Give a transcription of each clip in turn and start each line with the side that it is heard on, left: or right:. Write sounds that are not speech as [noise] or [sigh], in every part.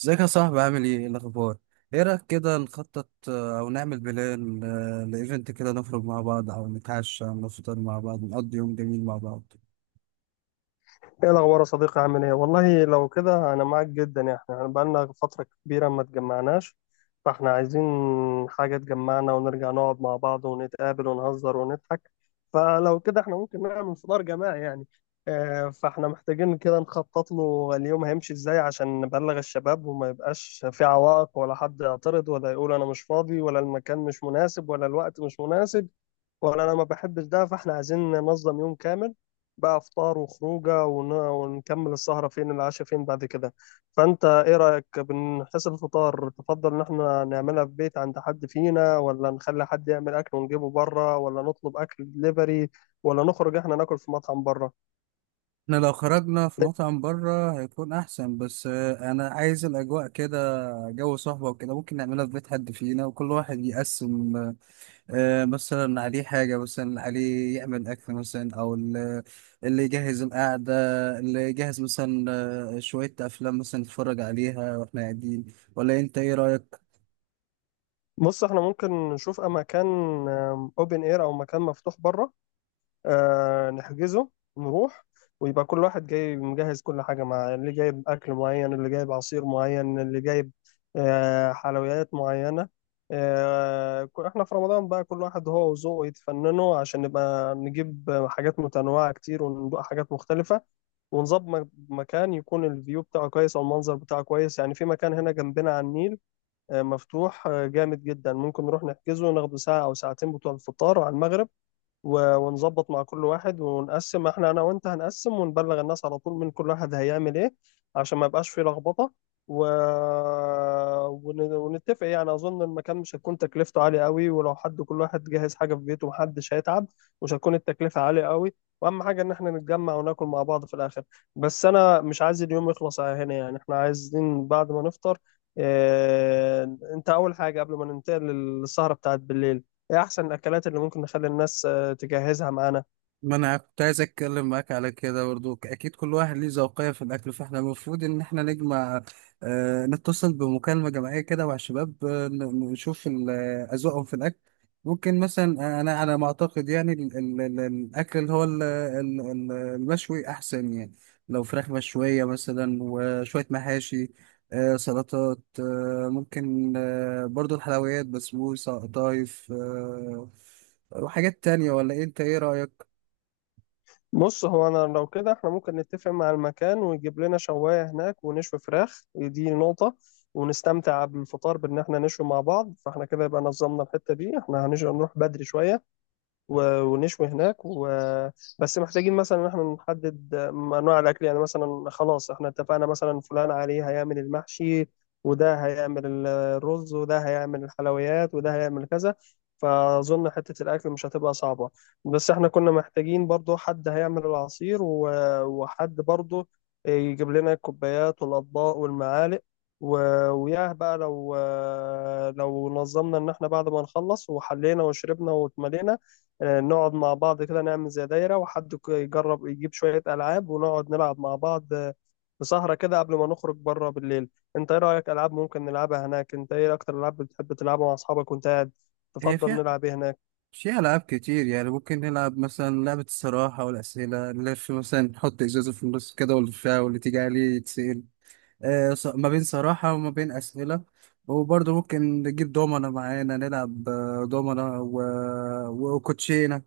right: ازيك يا صاحبي؟ عامل ايه؟ ايه الاخبار؟ ايه رايك كده نخطط او نعمل بلان، لايفنت كده، نخرج مع بعض او نتعشى او نفطر مع بعض، نقضي يوم جميل مع بعض.
left: ايه الاخبار يا صديقي، عامل ايه؟ والله لو كده انا معاك جدا، يعني احنا بقالنا فتره كبيره ما اتجمعناش. فاحنا عايزين حاجه تجمعنا ونرجع نقعد مع بعض ونتقابل ونهزر ونضحك. فلو كده احنا ممكن نعمل فطار جماعي يعني. فاحنا محتاجين كده نخطط له اليوم هيمشي ازاي عشان نبلغ الشباب وما يبقاش في عوائق ولا حد يعترض ولا يقول انا مش فاضي ولا المكان مش مناسب ولا الوقت مش مناسب. وانا انا ما بحبش ده، فاحنا عايزين ننظم يوم كامل بقى، فطار وخروجه ونكمل السهره فين، العشاء فين بعد كده. فانت ايه رايك؟ بنحس الفطار تفضل ان احنا نعملها في بيت عند حد فينا، ولا نخلي حد يعمل اكل ونجيبه بره، ولا نطلب اكل دليفري، ولا نخرج احنا ناكل في مطعم بره؟
right: احنا لو خرجنا في مطعم بره هيكون احسن، بس انا عايز الاجواء كده، جو صحبه وكده. ممكن نعملها في بيت حد فينا وكل واحد يقسم، مثلا عليه حاجة، مثلا عليه يعمل أكل، مثلا أو اللي يجهز القعدة، اللي يجهز مثلا شوية أفلام مثلا نتفرج عليها وإحنا قاعدين. ولا أنت إيه رأيك؟
left: بص احنا ممكن نشوف مكان اوبن اير او مكان مفتوح بره، نحجزه، نروح، ويبقى كل واحد جاي مجهز كل حاجة معاه، اللي جايب أكل معين، اللي جايب عصير معين، اللي جايب حلويات معينة. احنا في رمضان بقى، كل واحد هو وذوقه يتفننوا عشان نبقى نجيب حاجات متنوعة كتير وندوق حاجات مختلفة. ونظبط مكان يكون الفيو بتاعه كويس أو المنظر بتاعه كويس، يعني في مكان هنا جنبنا على النيل، مفتوح، جامد جدا. ممكن نروح نحجزه، ناخده ساعة أو ساعتين بتوع الفطار على المغرب. ونظبط مع كل واحد ونقسم، احنا انا وانت هنقسم ونبلغ الناس على طول من كل واحد هيعمل ايه عشان ما يبقاش فيه لخبطة. و... ونتفق، يعني اظن المكان مش هتكون تكلفته عالية قوي، ولو حد كل واحد جهز حاجة في بيته محدش هيتعب. مش هتكون التكلفة عالية قوي. واهم حاجة ان احنا نتجمع وناكل مع بعض في الاخر. بس انا مش عايز اليوم يخلص على هنا، يعني احنا عايزين بعد ما نفطر، اه... انت اول حاجة قبل ما ننتقل للسهرة بتاعت بالليل، ايه احسن الاكلات اللي ممكن نخلي الناس تجهزها معانا؟
right: ما انا كنت عايز اتكلم معاك على كده برضو. اكيد كل واحد ليه ذوقية في الاكل، فاحنا المفروض ان احنا نجمع، آه، نتصل بمكالمة جماعية كده مع الشباب، نشوف اذواقهم في الاكل. ممكن مثلا، انا على ما اعتقد يعني ال ال ال الاكل اللي هو ال ال ال المشوي احسن يعني، لو فراخ مشوية مثلا وشوية محاشي، آه، سلطات، آه، ممكن آه برضو الحلويات، بسبوسة، قطايف، آه، وحاجات تانية. ولا إيه؟ انت ايه رأيك؟
left: بص هو انا لو كده احنا ممكن نتفق مع المكان ويجيب لنا شواية هناك، ونشوي فراخ، دي نقطة. ونستمتع بالفطار بان احنا نشوي مع بعض، فاحنا كده يبقى نظمنا الحتة دي، احنا هنروح بدري شوية ونشوي هناك بس محتاجين مثلا ان احنا نحدد انواع الاكل، يعني مثلا خلاص احنا اتفقنا مثلا فلان عليه هيعمل المحشي، وده هيعمل الرز، وده هيعمل الحلويات، وده هيعمل كذا. فاظن حته الاكل مش هتبقى صعبه. بس احنا كنا محتاجين برضو حد هيعمل العصير، و... وحد برضو يجيب لنا الكوبايات والاطباق والمعالق. و... وياه بقى لو، لو نظمنا ان احنا بعد ما نخلص وحلينا وشربنا واتملينا، نقعد مع بعض كده نعمل زي دايرة، وحد يجرب يجيب شوية ألعاب ونقعد نلعب مع بعض في سهرة كده قبل ما نخرج بره بالليل. انت ايه رأيك؟ ألعاب ممكن نلعبها هناك، انت ايه أكتر ألعاب بتحب تلعبها مع أصحابك وانت قاعد؟
right: هي
left: تفضل
right: فيها
left: نلعب ايه هناك؟
right: فيها ألعاب كتير يعني. ممكن نلعب مثلا لعبة الصراحة والأسئلة، نلف مثلا، نحط إزازة في النص كده ونلفها واللي تيجي عليه يتسأل ما بين صراحة وما بين أسئلة. وبرضه ممكن نجيب دومنة معانا، نلعب دومنة و... وكوتشينة،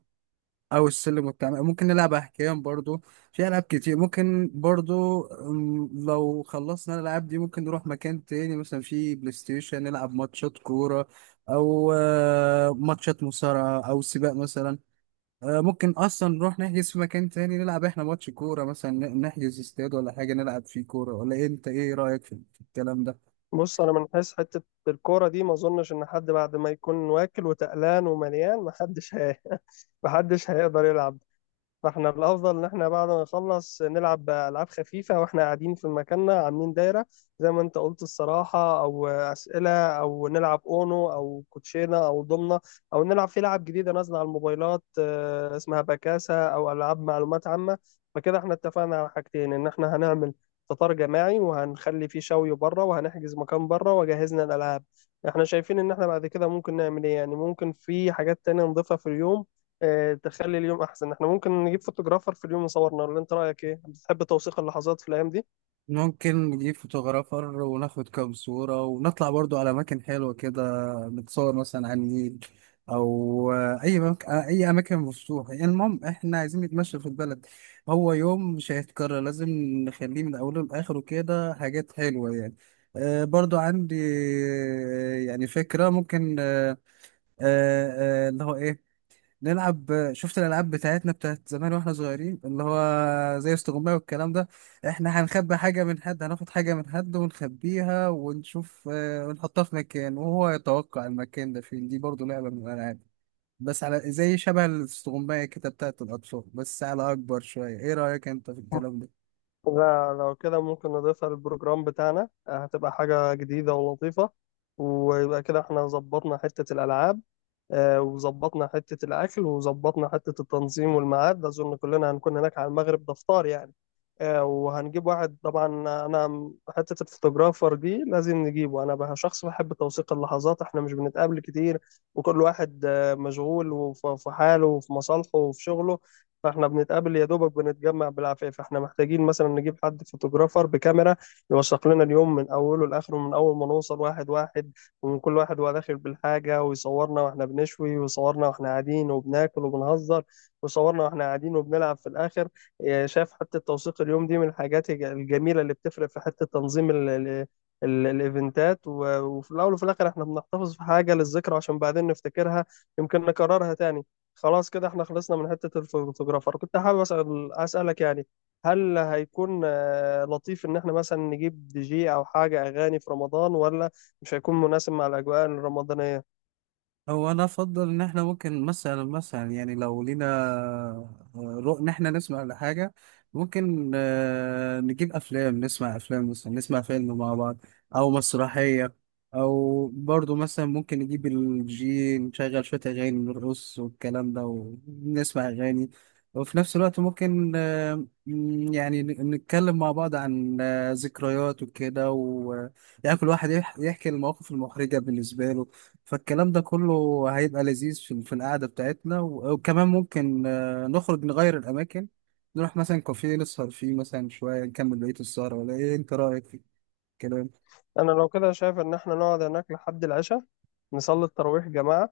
right: او السلم والتعامل، ممكن نلعب احكام برضو. في العاب كتير. ممكن برضو، لو خلصنا الالعاب دي ممكن نروح مكان تاني، مثلا في بلاي ستيشن نلعب ماتشات كورة، او ماتشات مصارعة او سباق مثلا. ممكن اصلا نروح نحجز في مكان تاني نلعب احنا ماتش كورة مثلا، نحجز استاد ولا حاجة نلعب فيه كورة. ولا إيه؟ انت ايه رأيك في الكلام ده؟
left: بص أنا من حيث حتة الكورة دي ما أظنش إن حد بعد ما يكون واكل وتقلان ومليان، محدش [laughs] محدش هيقدر يلعب. فاحنا الافضل ان احنا بعد ما نخلص نلعب بالعاب خفيفه واحنا قاعدين في مكاننا عاملين دايره، زي ما انت قلت الصراحه او اسئله، او نلعب اونو او كوتشينه او ضمنه، او نلعب في لعب جديده نازله على الموبايلات اسمها بكاسه، او العاب معلومات عامه. فكده احنا اتفقنا على حاجتين، ان احنا هنعمل فطار جماعي وهنخلي فيه شوي بره، وهنحجز مكان بره وجهزنا الالعاب. احنا شايفين ان احنا بعد كده ممكن نعمل ايه؟ يعني ممكن في حاجات تانية نضيفها في اليوم تخلي اليوم احسن. احنا ممكن نجيب فوتوغرافر في اليوم يصورنا، ولا انت رايك ايه؟ بتحب توثيق اللحظات في الايام دي؟
right: ممكن نجيب فوتوغرافر وناخد كام صورة، ونطلع برضو على أماكن حلوة كده، نتصور مثلا على النيل، أو أي أي أماكن مفتوحة. يعني المهم إحنا عايزين نتمشى في البلد. هو يوم مش هيتكرر، لازم نخليه من أوله لآخره كده حاجات حلوة يعني. برضو عندي يعني فكرة، ممكن اللي هو إيه، نلعب، شفت الالعاب بتاعتنا بتاعت زمان واحنا صغيرين اللي هو زي استغماية والكلام ده. احنا هنخبي حاجه من حد، هناخد حاجه من حد ونخبيها ونشوف، ونحطها في مكان وهو يتوقع المكان ده فين. دي برضو لعبه من الالعاب، بس على زي شبه الاستغماية كده بتاعت الاطفال بس على اكبر شويه. ايه رايك انت في الكلام ده؟
left: لا، لو كده ممكن نضيفها للبروجرام بتاعنا، هتبقى حاجه جديده ولطيفه. ويبقى كده احنا ظبطنا حته الالعاب، وظبطنا حتة الأكل، وظبطنا حتة التنظيم والميعاد. أظن كلنا هنكون هناك على المغرب، ده فطار يعني. وهنجيب واحد طبعا. أنا حتة الفوتوغرافر دي لازم نجيبه. أنا بقى شخص بحب توثيق اللحظات، إحنا مش بنتقابل كتير، وكل واحد مشغول في حاله وفي مصالحه وفي شغله. فإحنا بنتقابل يا دوبك، بنتجمع بالعافية. فإحنا محتاجين مثلا نجيب حد فوتوغرافر بكاميرا يوثق لنا اليوم من أوله لآخره، من أول ما نوصل واحد واحد، وكل واحد وهو داخل بالحاجة، ويصورنا واحنا بنشوي، ويصورنا واحنا قاعدين وبناكل وبنهزر، ويصورنا واحنا قاعدين وبنلعب في الآخر. إيه، شايف حتة توثيق اليوم دي من الحاجات الجميلة اللي بتفرق في حتة تنظيم الايفنتات، وفي الاول وفي الاخر احنا بنحتفظ في حاجه للذكرى عشان بعدين نفتكرها، يمكن نكررها تاني. خلاص كده احنا خلصنا من حته الفوتوغرافر. كنت حابب اسالك يعني، هل هيكون لطيف ان احنا مثلا نجيب دي جي او حاجه اغاني في رمضان، ولا مش هيكون مناسب مع الأجواء الرمضانية؟
right: هو انا افضل ان احنا ممكن مثلا، يعني لو لينا آه، رؤ ان احنا نسمع لحاجه، ممكن نجيب افلام، نسمع افلام مثلا، نسمع فيلم مع بعض او مسرحيه، او برضو مثلا ممكن نجيب الجي نشغل شويه اغاني، نرقص والكلام ده ونسمع اغاني. وفي نفس الوقت ممكن يعني نتكلم مع بعض عن ذكريات وكده، و يعني كل واحد يحكي المواقف المحرجه بالنسبه له. فالكلام ده كله هيبقى لذيذ في القعدة بتاعتنا. وكمان ممكن نخرج نغير الأماكن، نروح مثلا كافيه نسهر فيه مثلا شوية نكمل بقية السهرة. ولا إيه أنت رأيك في الكلام؟
left: أنا لو كده شايف إن إحنا نقعد هناك لحد العشاء، نصلي التراويح جماعة.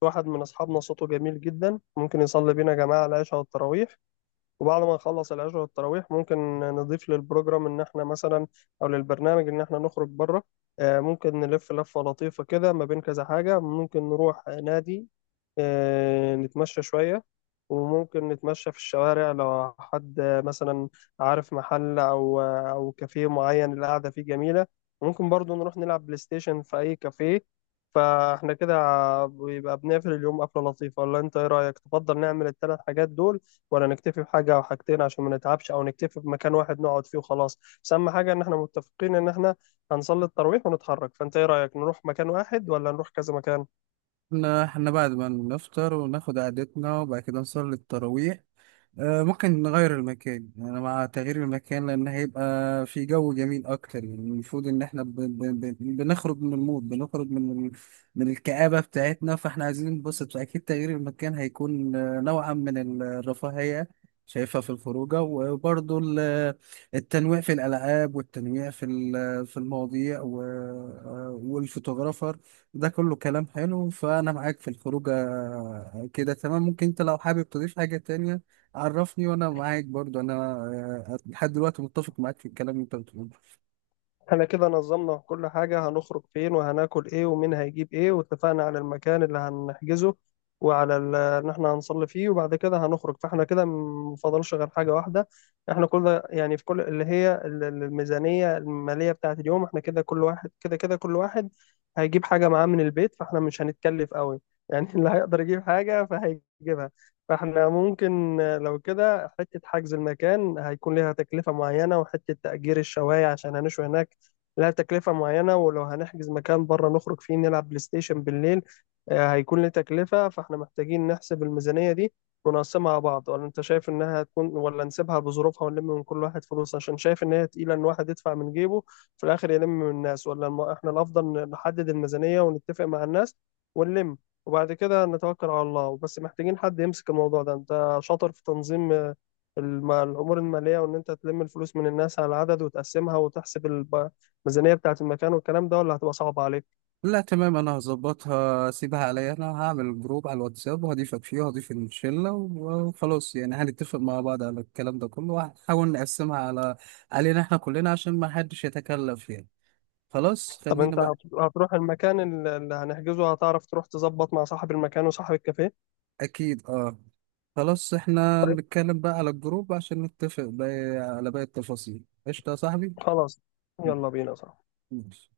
left: في واحد من أصحابنا صوته جميل جدا، ممكن يصلي بينا جماعة العشاء والتراويح. وبعد ما نخلص العشاء والتراويح ممكن نضيف للبروجرام ان احنا مثلا، او للبرنامج ان احنا نخرج بره، ممكن نلف لفة لطيفة كده ما بين كذا حاجة. ممكن نروح نادي، نتمشى شوية، وممكن نتمشى في الشوارع لو حد مثلا عارف محل او كافيه معين القعدة فيه جميلة. ممكن برضو نروح نلعب بلاي ستيشن في اي كافيه. فاحنا كده بيبقى بنقفل اليوم قفلة لطيفة. ولا انت ايه رأيك؟ تفضل نعمل الثلاث حاجات دول، ولا نكتفي بحاجة أو حاجتين عشان ما نتعبش، أو نكتفي بمكان واحد نقعد فيه وخلاص؟ بس أهم حاجة إن إحنا متفقين إن إحنا هنصلي التراويح ونتحرك. فأنت إيه رأيك، نروح مكان واحد ولا نروح كذا مكان؟
right: إحنا بعد ما نفطر وناخد قعدتنا وبعد كده نصلي التراويح، ممكن نغير المكان. انا مع تغيير المكان، لان هيبقى في جو جميل اكتر. يعني المفروض ان احنا بنخرج من المود، بنخرج من من الكآبة بتاعتنا. فاحنا عايزين ننبسط، فاكيد تغيير المكان هيكون نوعا من الرفاهية شايفها في الخروجة. وبرضه التنويع في الألعاب، والتنويع في في المواضيع، و... آه، والفوتوغرافر، ده كله كلام حلو. فأنا معاك في الخروجة كده تمام. ممكن أنت لو حابب تضيف حاجة تانية عرفني، وانا معاك برضو. انا لحد دلوقتي متفق معاك في الكلام اللي انت بتقوله.
left: احنا كده نظمنا كل حاجة، هنخرج فين وهناكل ايه ومين هيجيب ايه، واتفقنا على المكان اللي هنحجزه وعلى ان احنا هنصلي فيه وبعد كده هنخرج. فاحنا كده مفضلش غير حاجة واحدة. احنا كل ده يعني، في كل اللي هي الميزانية المالية بتاعة اليوم. احنا كده كل واحد كده كل واحد هيجيب حاجة معاه من البيت، فاحنا مش هنتكلف قوي يعني. [laughs] اللي هيقدر يجيب حاجة فهيجيبها. فاحنا ممكن لو كده، حتة حجز المكان هيكون ليها تكلفة معينة، وحتة تأجير الشواية عشان هنشوي هناك لها تكلفة معينة، ولو هنحجز مكان بره نخرج فيه نلعب بلاي ستيشن بالليل، هيكون له تكلفة. فاحنا محتاجين نحسب الميزانية دي ونقسمها على بعض، ولا انت شايف انها هتكون، ولا نسيبها بظروفها ونلم من كل واحد فلوس؟ عشان شايف ان هي تقيلة ان واحد يدفع من جيبه في الاخر يلم من الناس، ولا احنا الافضل نحدد الميزانية ونتفق مع الناس ونلم وبعد كده نتوكل على الله. بس محتاجين حد يمسك الموضوع ده. انت شاطر في تنظيم الأمور المالية، وإن أنت تلم الفلوس من الناس على العدد وتقسمها وتحسب الميزانية بتاعة المكان والكلام ده، ولا هتبقى صعبة عليك؟
right: لا، تمام. انا هظبطها، سيبها عليا. انا هعمل جروب على الواتساب وهضيفك فيه وهضيف الشله، وخلاص يعني هنتفق مع بعض على الكلام ده كله، وهنحاول نقسمها على علينا احنا كلنا عشان ما حدش يتكلف يعني. خلاص،
left: طب
right: خلينا
left: أنت
right: بقى.
left: هتروح المكان اللي هنحجزه، هتعرف تروح تظبط مع صاحب المكان وصاحب الكافيه؟
right: اكيد، اه. خلاص، احنا
left: طيب.
right: نتكلم بقى على الجروب عشان نتفق بقى على باقي التفاصيل. قشطه يا صاحبي.
left: خلاص. يلا بينا، صح؟
right: ماشي.